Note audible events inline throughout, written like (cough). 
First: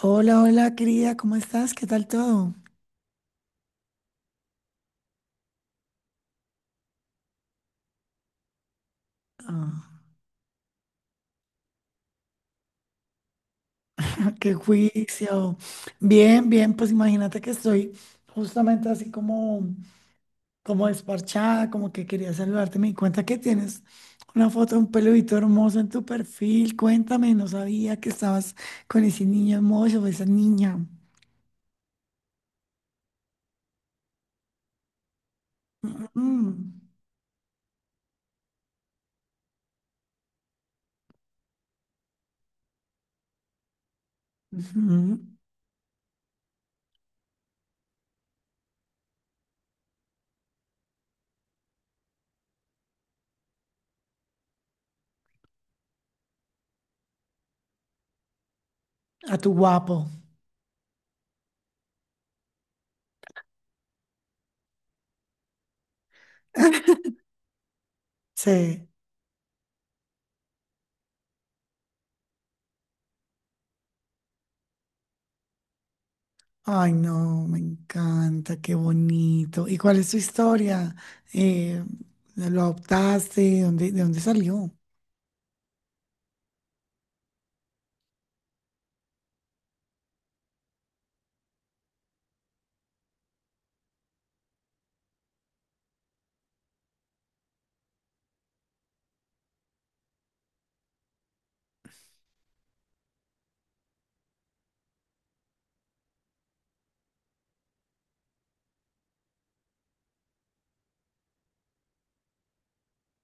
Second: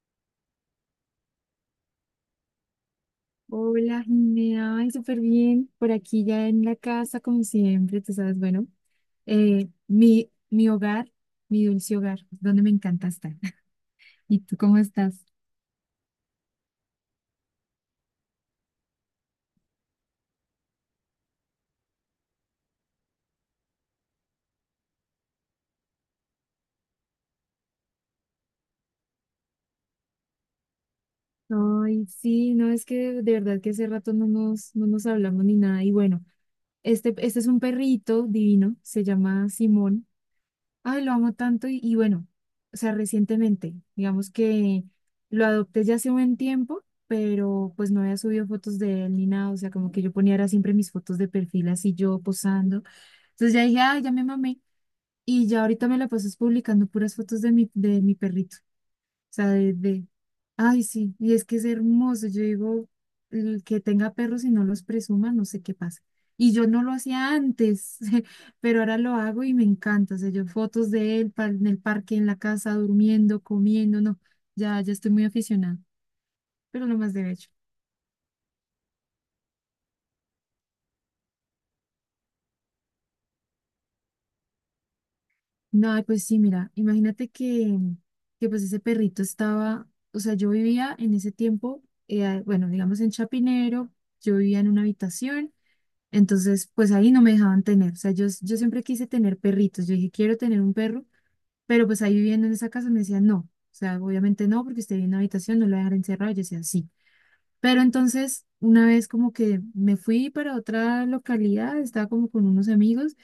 Hola, hola, querida, ¿cómo estás? ¿Qué tal todo? Hola, Jimena, ay, súper bien. Por aquí ya en la casa, como siempre, tú sabes, bueno, Ah, mi hogar, mi dulce hogar, donde me encanta estar. (laughs) (laughs) ¿Y qué tú cómo estás? juicio. Bien, bien, pues imagínate que estoy justamente así como desparchada, como que quería saludarte. Me di cuenta que tienes una foto de un peludito hermoso en tu perfil. Cuéntame, no sabía que estabas con ese niño hermoso, o esa niña. Ay, sí, no, es que de verdad que hace rato no nos hablamos ni nada. Y bueno, Mm, este es un perrito divino, se llama Simón. Ay, lo amo tanto y bueno, o sea, recientemente, digamos que ujú. lo adopté ya hace un buen tiempo, pero pues no había subido fotos de él ni nada, o sea, como que yo ponía era siempre mis fotos de perfil así yo posando. Entonces ya dije, ay, ya me mamé y ya ahorita me la pasas publicando puras fotos de mi perrito A sea, tu guapo. Ay, sí, y es que es hermoso. Yo digo, el que tenga perros y no los presuma, no sé qué pasa. Y yo no lo (laughs) hacía antes, (laughs) pero Sí. ahora lo hago y me encanta. O sea, yo fotos de él en el parque, en la casa, durmiendo, comiendo, no, ya estoy muy aficionada, pero Ay, lo más de no, hecho. me encanta, qué bonito. ¿Y cuál es tu historia? Eh, ¿Lo adoptaste? ¿De dónde salió? No, ay, pues sí, mira, imagínate que pues ese perrito estaba, o sea, yo vivía en ese tiempo, bueno, digamos en Chapinero, yo vivía en una habitación. Entonces, pues ahí no me dejaban tener. O sea, yo siempre quise tener perritos. Yo dije, quiero tener un perro, pero pues ahí viviendo en esa casa me decían, no. O sea, obviamente no, porque usted vive en una habitación, no lo voy a dejar encerrado. Yo decía, sí. Pero entonces, una vez como que me fui para otra localidad, estaba como con unos amigos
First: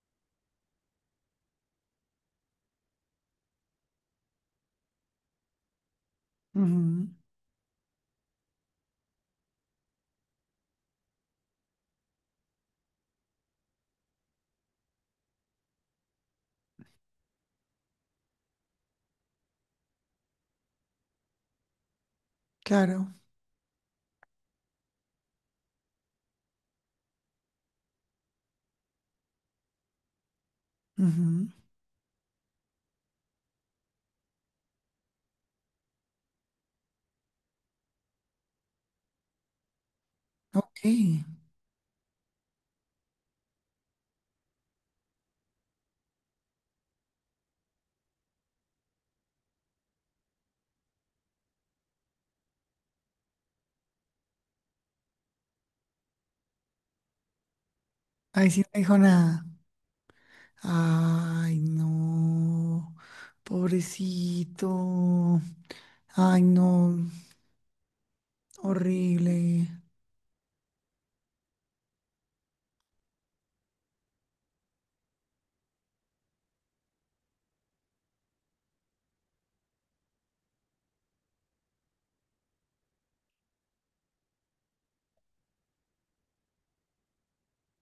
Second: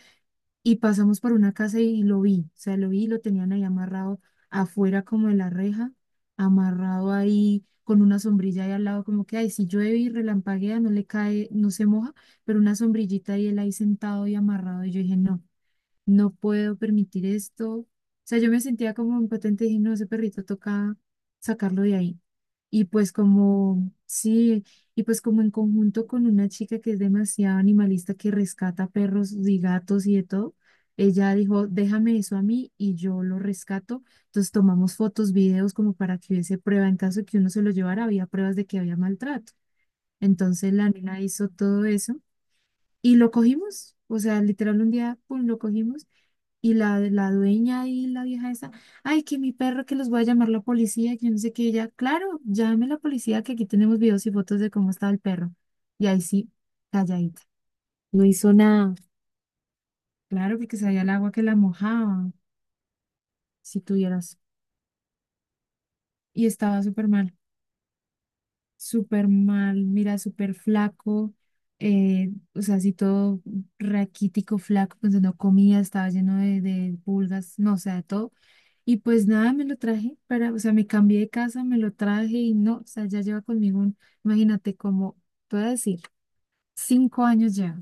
y pasamos por una casa y lo vi, o sea, lo vi, lo tenían ahí amarrado afuera como de la reja, Ujú, amarrado ahí con una sombrilla ahí al lado, como que, ay, si llueve y relampaguea, no le cae, no se moja, pero una sombrillita y él ahí sentado y amarrado, y yo dije, no, no puedo permitir esto. O sea, yo me sentía como impotente y dije, no, ese perrito toca sacarlo de ahí. Y pues claro. como, sí, y pues como en conjunto con una chica que es demasiado animalista, que rescata perros y gatos y de todo, ella Ujú. dijo, déjame eso a mí y yo lo rescato. Entonces tomamos fotos, videos como para que hubiese prueba. En caso de que uno se lo llevara, había pruebas de que había maltrato. Entonces Ok. la nena hizo todo eso y lo cogimos. O sea, literal un día, pum, lo cogimos y la dueña y la vieja esa, ay, que mi perro, que los voy a llamar la policía, que yo no sé qué, ella, claro, llame la policía, que aquí tenemos videos y fotos de cómo estaba el perro. Y ahí sí, calladita. No Ahí hizo sí no nada, dijo nada. claro, porque sabía el agua que la Ay, mojaba, no. si tuvieras. Pobrecito. Ay, Y estaba no. Súper Horrible. mal, mira, súper flaco, o sea, así todo raquítico, flaco, pues no comía, estaba lleno de pulgas, no, o sea, de todo. Y pues nada, me lo traje para, o sea, me cambié de casa, me lo traje y no, o sea, ya lleva conmigo un, imagínate como, te voy a decir, 5 años ya,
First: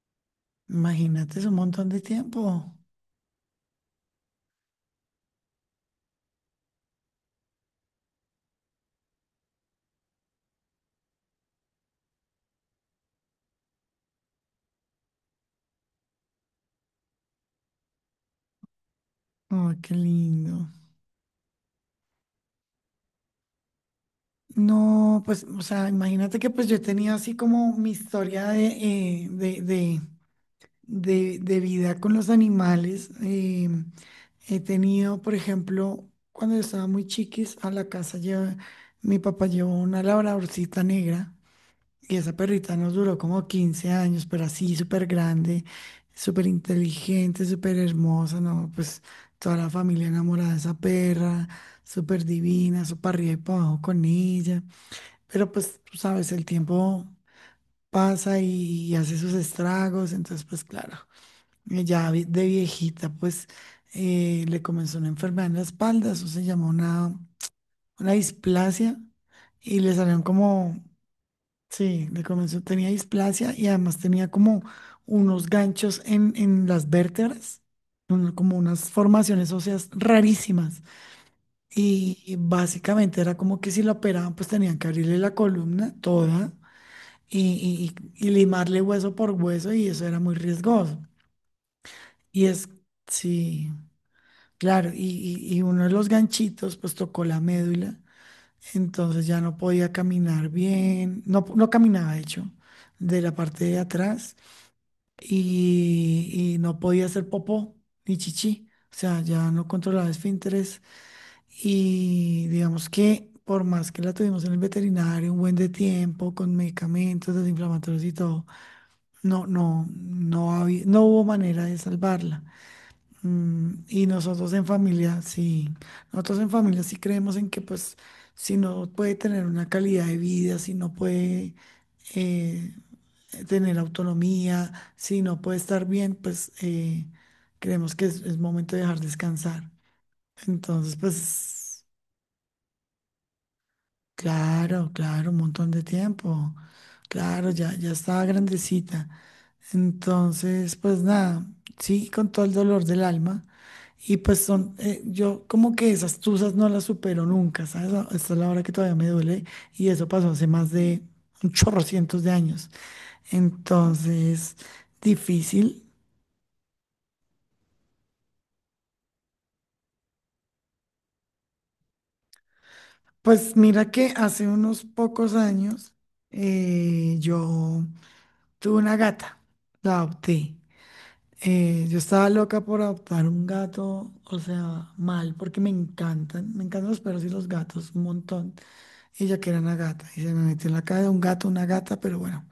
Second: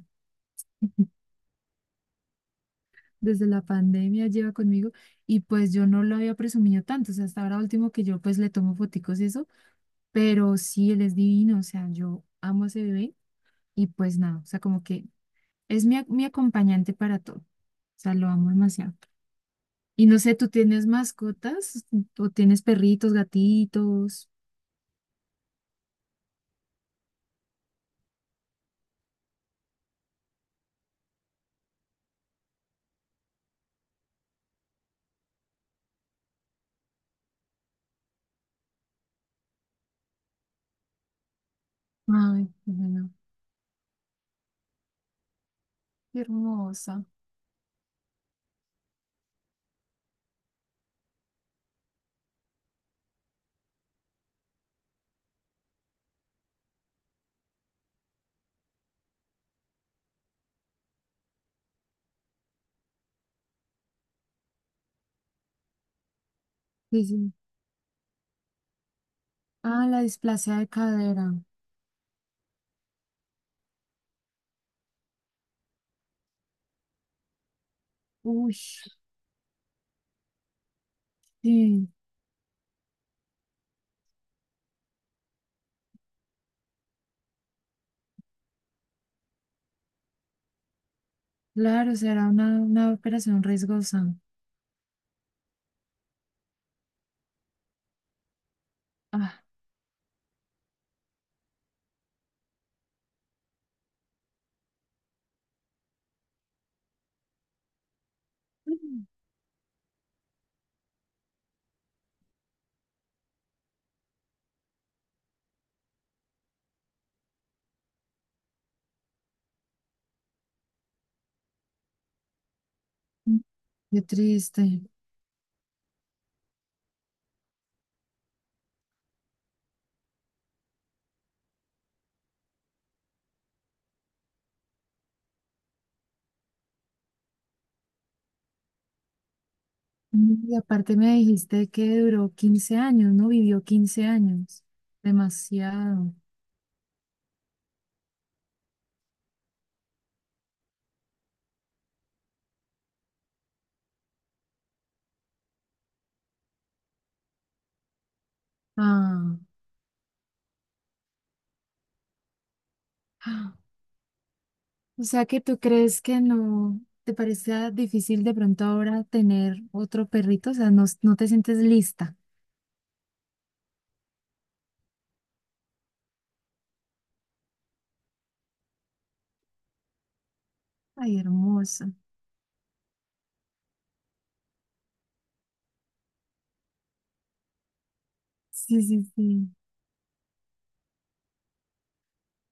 (laughs) Imagínate, es un montón de tiempo. desde la pandemia lleva conmigo y pues yo no lo había presumido tanto, o sea, hasta ahora último que yo pues le tomo foticos y eso, pero sí, él es divino, o sea, yo amo a ese bebé y pues nada, o sea, como que es mi acompañante para todo, o sea, lo amo demasiado. Ay, qué Y no sé, ¿tú lindo. tienes mascotas o tienes perritos, gatitos? No, pues, o sea, imagínate que pues yo he tenido así como mi historia eh, de, de, de vida con los animales. He tenido, por ejemplo, cuando yo estaba muy chiquis, a la casa lleva, mi papá llevó una labradorcita negra y esa Ay, perrita nos bueno. duró como 15 años, pero así súper grande, Qué súper hermosa. inteligente, súper hermosa, ¿no? Pues toda la familia enamorada de esa perra, súper divina, súper arriba y para abajo con ella. Pero pues tú sabes, el tiempo pasa y hace sus estragos, entonces pues claro, de viejita pues le comenzó una enfermedad en la espalda, eso se llamó Sí, una, sí. una displasia y Ah, le la salieron displasia de como, cadera. sí, le comenzó, tenía displasia y además tenía como unos ganchos en las vértebras, un- Uy, como unas formaciones óseas rarísimas. sí. Y básicamente era como que si la operaban, pues tenían que abrirle la columna toda y, y limarle hueso por hueso y eso era muy riesgoso. Claro, será Y es, una operación sí, riesgosa. claro, y, y uno de los ganchitos pues tocó la médula, entonces ya Ah, no podía caminar bien, no, no caminaba de hecho, de la parte de atrás y no podía hacer popó ni chichi, o sea, ya no controlaba esfínteres y digamos que. Por más que la tuvimos en el veterinario un buen de tiempo, con medicamentos desinflamatorios y todo, no, no, no había, no hubo manera de salvarla. mm, qué Y nosotros en triste. familia, sí, nosotros en familia sí creemos en que pues si no puede tener una calidad de vida, si no puede eh, tener autonomía, si no puede estar bien, pues creemos que es momento de dejar descansar. Y Entonces, aparte me dijiste pues, que duró 15 años, ¿no? Vivió 15 años. claro, claro, un montón de Demasiado. tiempo. Claro, ya estaba grandecita. Entonces, pues nada, sí, con todo el dolor del alma. Y pues yo como que esas tusas no las supero nunca, ¿sabes? A- esta es la hora que todavía me Ah, duele y eso pasó hace más de un chorro cientos de años. ah. Entonces, O sea que tú difícil. crees que no te parece difícil de pronto ahora tener otro perrito, o sea, no, no te sientes lista. Pues mira que hace unos pocos años yo tuve una gata, la adopté. Ay, hermosa. Yo estaba loca por adoptar un gato, o sea, mal, porque me encantan los perros y los gatos, un montón. Sí, sí, Ella sí. que era una gata, y se me metió en la cabeza un gato, una gata, pero bueno.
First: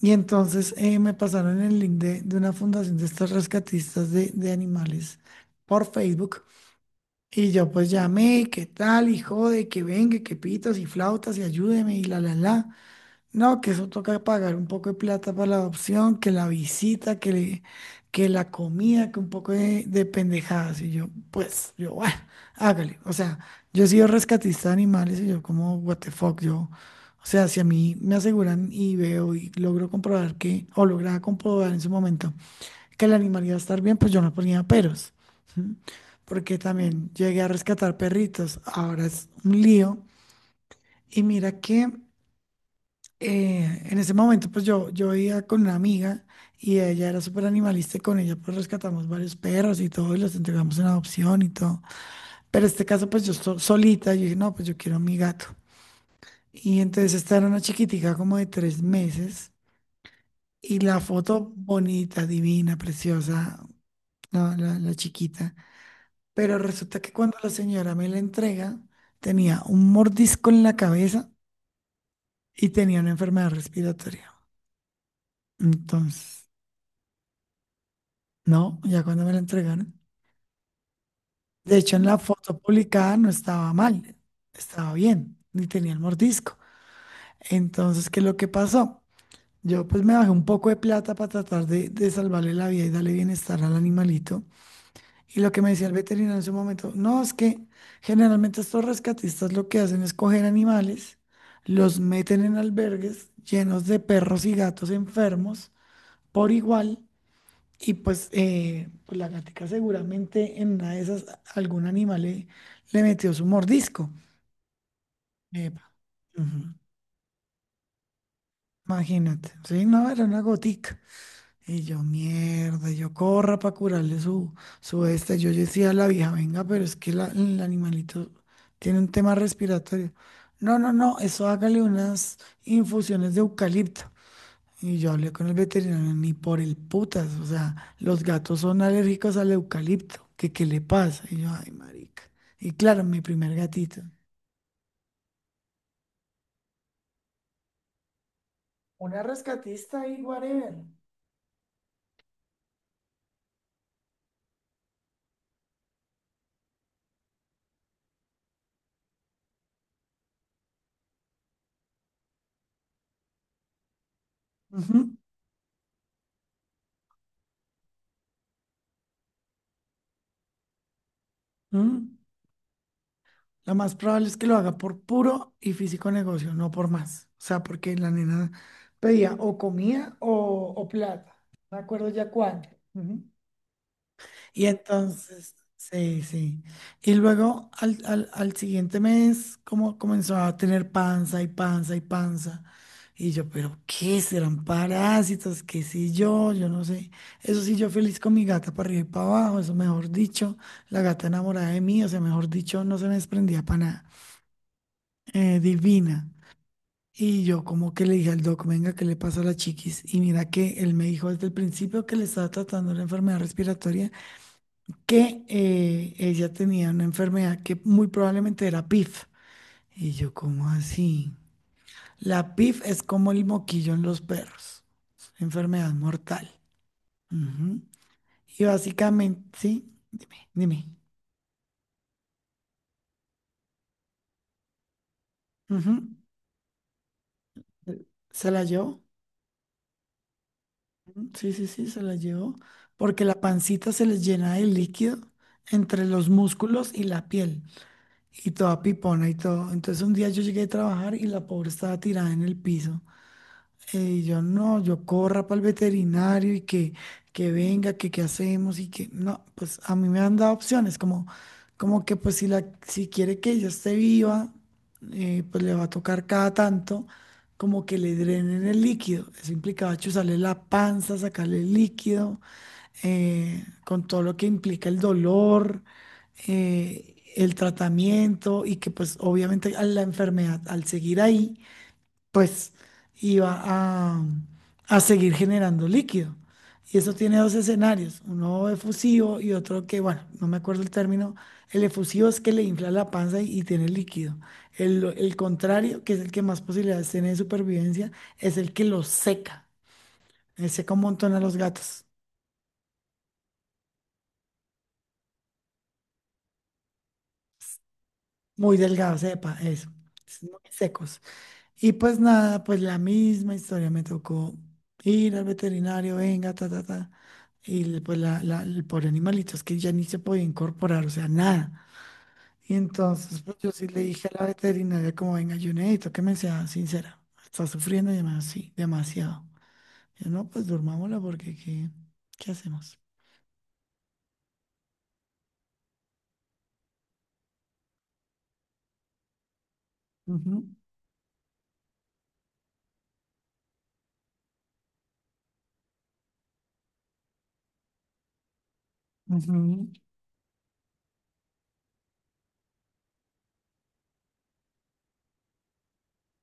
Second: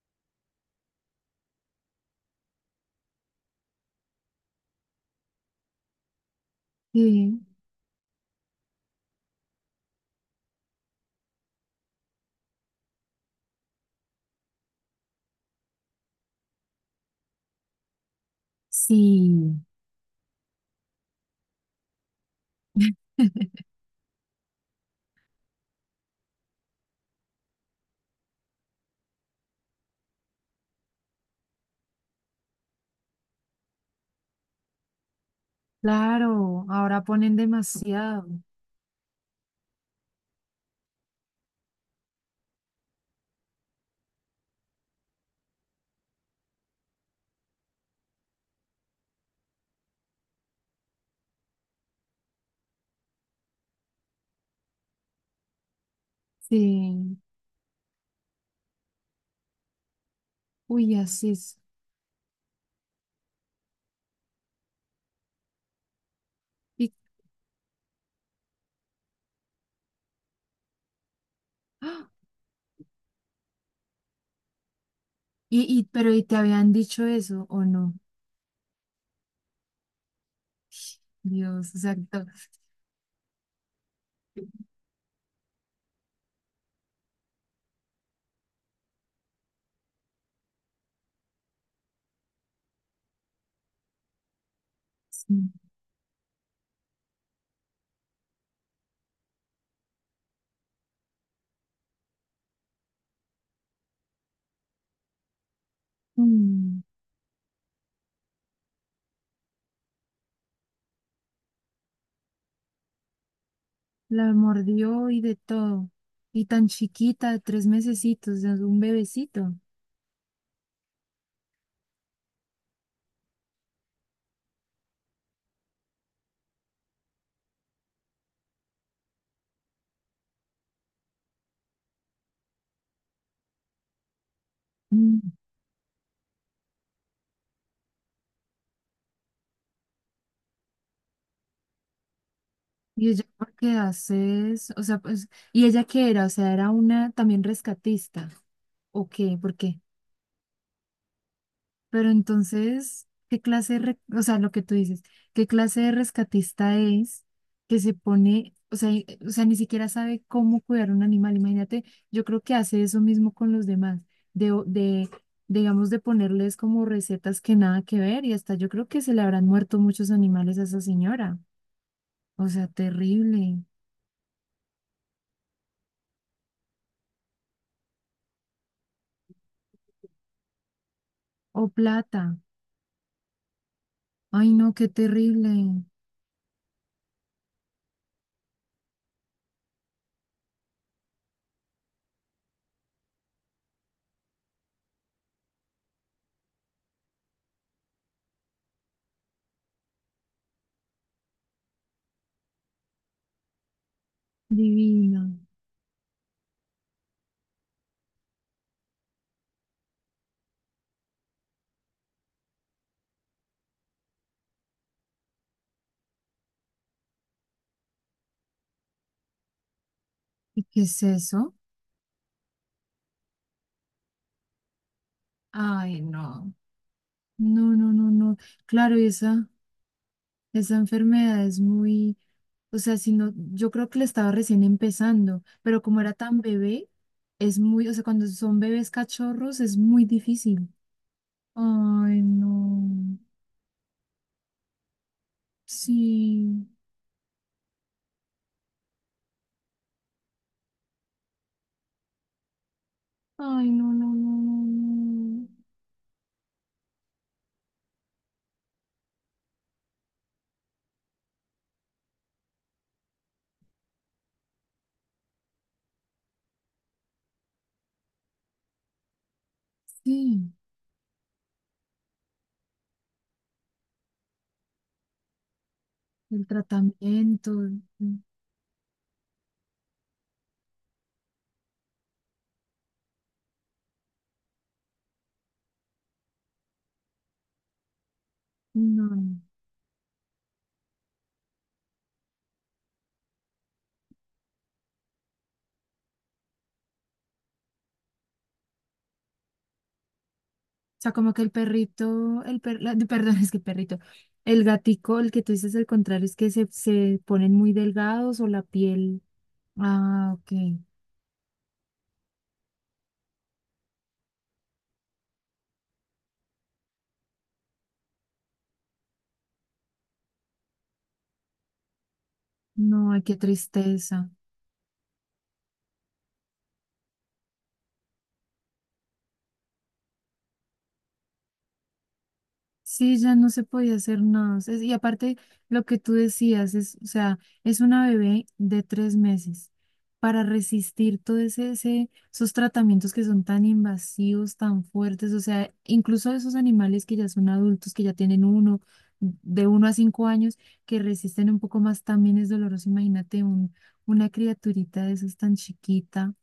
Y entonces me pasaron el link de una fundación de estos rescatistas de animales por Facebook. Sí, Y yo pues llamé, ¿qué tal? Y jode, que venga, que pitos y flautas y ayúdeme y la, la, la. No, que eso toca pagar un poco de plata para la adopción, que la visita, que la comida, que un poco sí. de pendejadas. Y yo, bueno, hágale. O sea, (laughs) yo he sido rescatista de animales y yo como, what the fuck, yo, o sea, si a mí me aseguran y veo y logro comprobar que, o lograba comprobar en su momento que el animal iba a estar bien, pues yo no ponía peros. ¿Sí? Porque Claro, ahora también ponen llegué a rescatar demasiado. perritos. Ahora es un lío. Y mira que en ese momento, pues yo iba con una amiga y ella era súper animalista y con ella pues rescatamos varios perros y todo y los entregamos en adopción y todo. Pero este caso, pues yo solita, yo dije, no, pues yo quiero a mi gato. Y entonces Sí, esta era una chiquitica como de 3 meses y uy, la así foto es. bonita, divina, preciosa, la chiquita. Pero Y, resulta que cuando la señora me la entrega, tenía un mordisco en la cabeza ¡ah! y tenía una enfermedad respiratoria. Pero ¿y te Entonces. habían dicho eso o no? No, ya cuando me la entregaron. Dios, De hecho, en la exacto. foto publicada no estaba mal, estaba bien, ni tenía el mordisco. Entonces, ¿qué es lo que pasó? Yo pues me bajé un poco de plata para tratar de salvarle la vida y darle bienestar al animalito. Y Sí. lo que me decía el veterinario en ese momento, no, es que generalmente estos rescatistas lo que hacen es coger animales, los meten en albergues llenos de perros y gatos enfermos por Mm, igual. Y pues, pues la gatica seguramente en una de esas algún animal le metió su mordisco. la mordió y de Epa. todo. Y Ujú. tan chiquita, de 3 mesecitos, o sea, es un Imagínate. bebecito. Sí, no, era una gotica. Y yo, mierda, yo corra para curarle su este. Yo decía a la vieja, venga, pero es que el animalito tiene un tema respiratorio. No, no, no, eso hágale unas infusiones de eucalipto. Y yo Mm. hablé con el veterinario, ni por el putas, o sea, los gatos son alérgicos al eucalipto, ¿que qué le pasa? Y yo, ay, marica. Y claro, Y mi ella, primer ¿por qué gatito. haces? O sea, pues, ¿y ella qué era? O sea, ¿era una también rescatista? ¿O Una qué? ¿Por qué? rescatista y whatever. Pero entonces, ¿qué clase de, re- o sea, lo que tú dices, qué clase de rescatista es que se pone, o sea, y- o sea, ni siquiera sabe cómo cuidar un animal? Imagínate, yo creo que hace eso mismo con los demás, de, o- Ujú, de, digamos, de ponerles como recetas que nada que ver y hasta yo creo que se le habrán muerto muchos animales a esa señora. ujú. O sea, terrible. Lo más probable es que lo haga por puro y físico negocio, no por más. O sea, porque la nena pedía o comida o plata. O No me acuerdo plata. ya cuánto. Ujú. Ay, Y no, qué entonces, terrible. sí, sí. Y luego al siguiente mes, como comenzó a tener panza y panza y panza. Y yo, pero ¿qué serán parásitos? ¿Qué sé yo? Yo no sé. Eso sí, yo feliz con mi gata para arriba y para abajo, eso mejor dicho, la gata enamorada de mí, o sea, mejor dicho, no se me desprendía para nada. Divino. Divina. Y yo como que le dije al doc, venga, ¿qué le pasa a la chiquis? Y mira que él me dijo desde el principio que le estaba tratando la enfermedad respiratoria que ella tenía una enfermedad que muy probablemente era PIF. Y yo, ¿Y ¿cómo qué es así? eso? La PIF es como el moquillo en los perros, es una enfermedad Ay, mortal. no. No, Ujú. no, no, no. Y Claro, y básicamente, esa, sí, esa dime. enfermedad es muy, o sea, si no, yo creo que le estaba recién empezando, pero Ujú. como era tan bebé, es muy, o sea, cuando Se son la bebés llevó, cachorros es muy difícil. sí, sí, sí, se la Ay, llevó, no. porque la pancita se les llena de líquido entre los Sí. músculos y la piel, y toda pipona y todo. Entonces un día yo llegué a trabajar y la pobre estaba tirada en el piso. Ay, no, no, Y no, yo no, no, yo corra no. para el veterinario y que, venga, que qué hacemos y que no, pues a mí me han dado opciones como, como que pues si, la, si quiere que ella esté viva, pues le va a tocar cada tanto como que le drenen el líquido. Eso implicaba chuzarle Sí, la panza, sacarle el líquido, con todo lo que implica el dolor, el tratamiento. el mm, tratamiento y que pues obviamente a la enfermedad al seguir ahí pues iba a seguir generando líquido. Y eso tiene dos escenarios, uno No. efusivo y otro que, bueno, no me acuerdo el término, el efusivo es que le infla la panza y tiene líquido. El contrario, que es el que más posibilidades tiene de supervivencia, es el que lo seca. Seca un Sea, como montón a que el los gatos, perrito, (laughs) perdón, es que perrito, el gatico, el que tú dices el contrario, es que se ponen muy delgados o la muy delgados, piel. sepa, eso, Ah, es ok. muy secos. Y pues nada, pues la misma historia, me tocó ir al veterinario, venga, ta, ta, ta. Pues el pobre animalito es que ya ni se podía incorporar, o sea, nada. Y No, ay, qué entonces pues yo sí le dije tristeza. a la veterinaria como, venga, yo necesito que me sea sincera, está sufriendo demasiado, sí, demasiado. Yo, no, pues durmámosla porque ¿qué, hacemos? Sí, ya no se podía hacer nada. Es- y aparte, lo que tú decías es, o sea, es una bebé de 3 meses. Para Ujú, resistir todo esos tratamientos que son tan invasivos, tan fuertes, o sea, incluso esos animales que ya son adultos, que ya tienen uno, de uno ujú. a cinco años, que resisten un poco más, también es doloroso. Imagínate un, una criaturita de esas tan chiquita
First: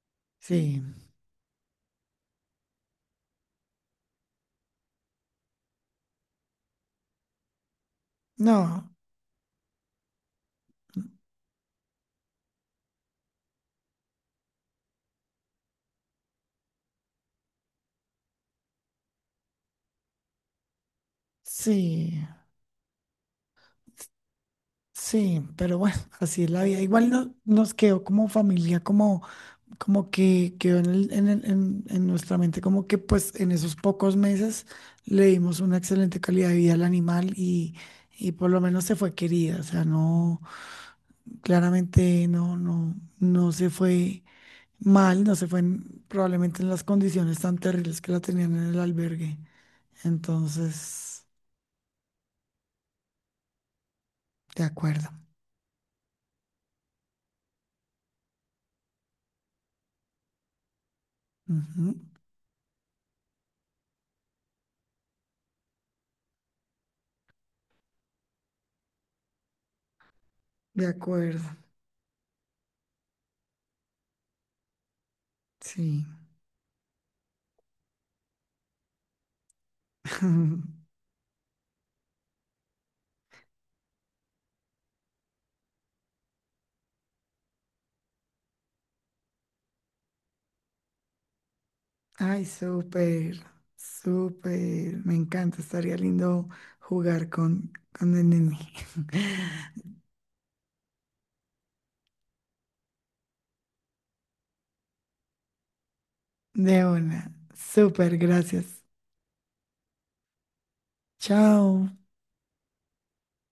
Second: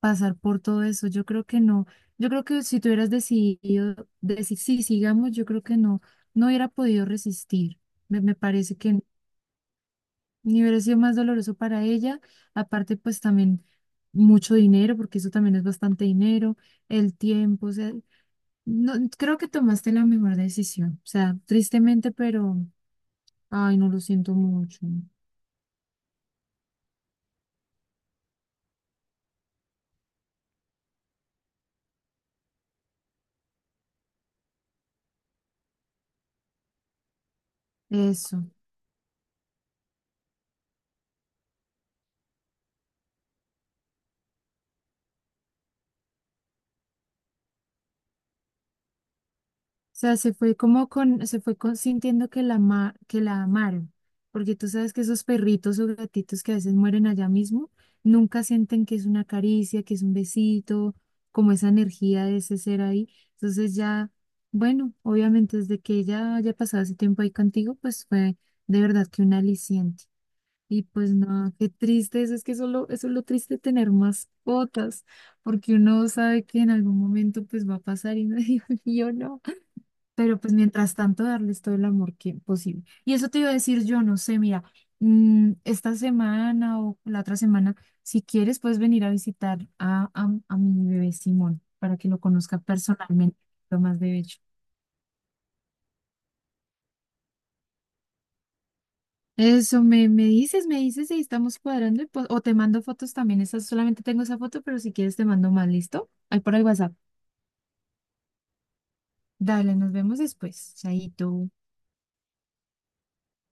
pasar por Sí, todo eso. Yo creo que no. Yo creo que si tú hubieras decidido decir sí, sigamos, yo creo que no, no hubiera podido resistir. Me parece no, que ni hubiera sido más doloroso para ella. Aparte, pues también mucho dinero, porque eso también es bastante dinero, el tiempo, o sea, no, creo que tomaste la mejor decisión. O sea, tristemente, sí. pero, ay, no lo siento mucho. Sí, pero bueno, así es la vida. Igual nos quedó como familia, como que quedó en nuestra mente, como que pues en esos pocos meses le dimos una excelente calidad de vida al animal y Eso. por lo menos se fue querida, o sea, no, claramente no, no, no se fue mal, no se fue probablemente en las condiciones tan terribles que la tenían en el albergue. Sea, se fue como Entonces, con, se fue con- sintiendo que la, ama- que la amaron, porque de tú sabes que acuerdo. esos perritos o gatitos que a veces mueren allá mismo, nunca sienten que es una caricia, que es un besito, como esa Ujú, energía de ese ser ahí. Entonces ya, bueno, obviamente desde que ella haya pasado ese tiempo ahí contigo, pues fue de verdad que un aliciente. Y de pues acuerdo, no, qué triste eso, es que solo, eso es lo triste de tener mascotas, porque sí. uno sabe que en algún momento pues va a pasar y uno (laughs) dice, yo no. Pero pues (laughs) mientras tanto, darles todo el amor que posible. Y eso te iba a decir yo, no sé, mira, esta semana o la otra semana, si quieres, puedes venir a visitar a, mi bebé Simón para que lo Ay, conozca súper, personalmente, lo más de hecho. súper. Me encanta. Estaría lindo jugar con el nene. Eso me dices y estamos cuadrando y pues- o te mando fotos también. Esa, solamente tengo esa foto, pero si quieres te mando más, ¿listo? Ahí (laughs) por el De WhatsApp. una. Súper, gracias. Dale, nos vemos después. Chaito. Chao.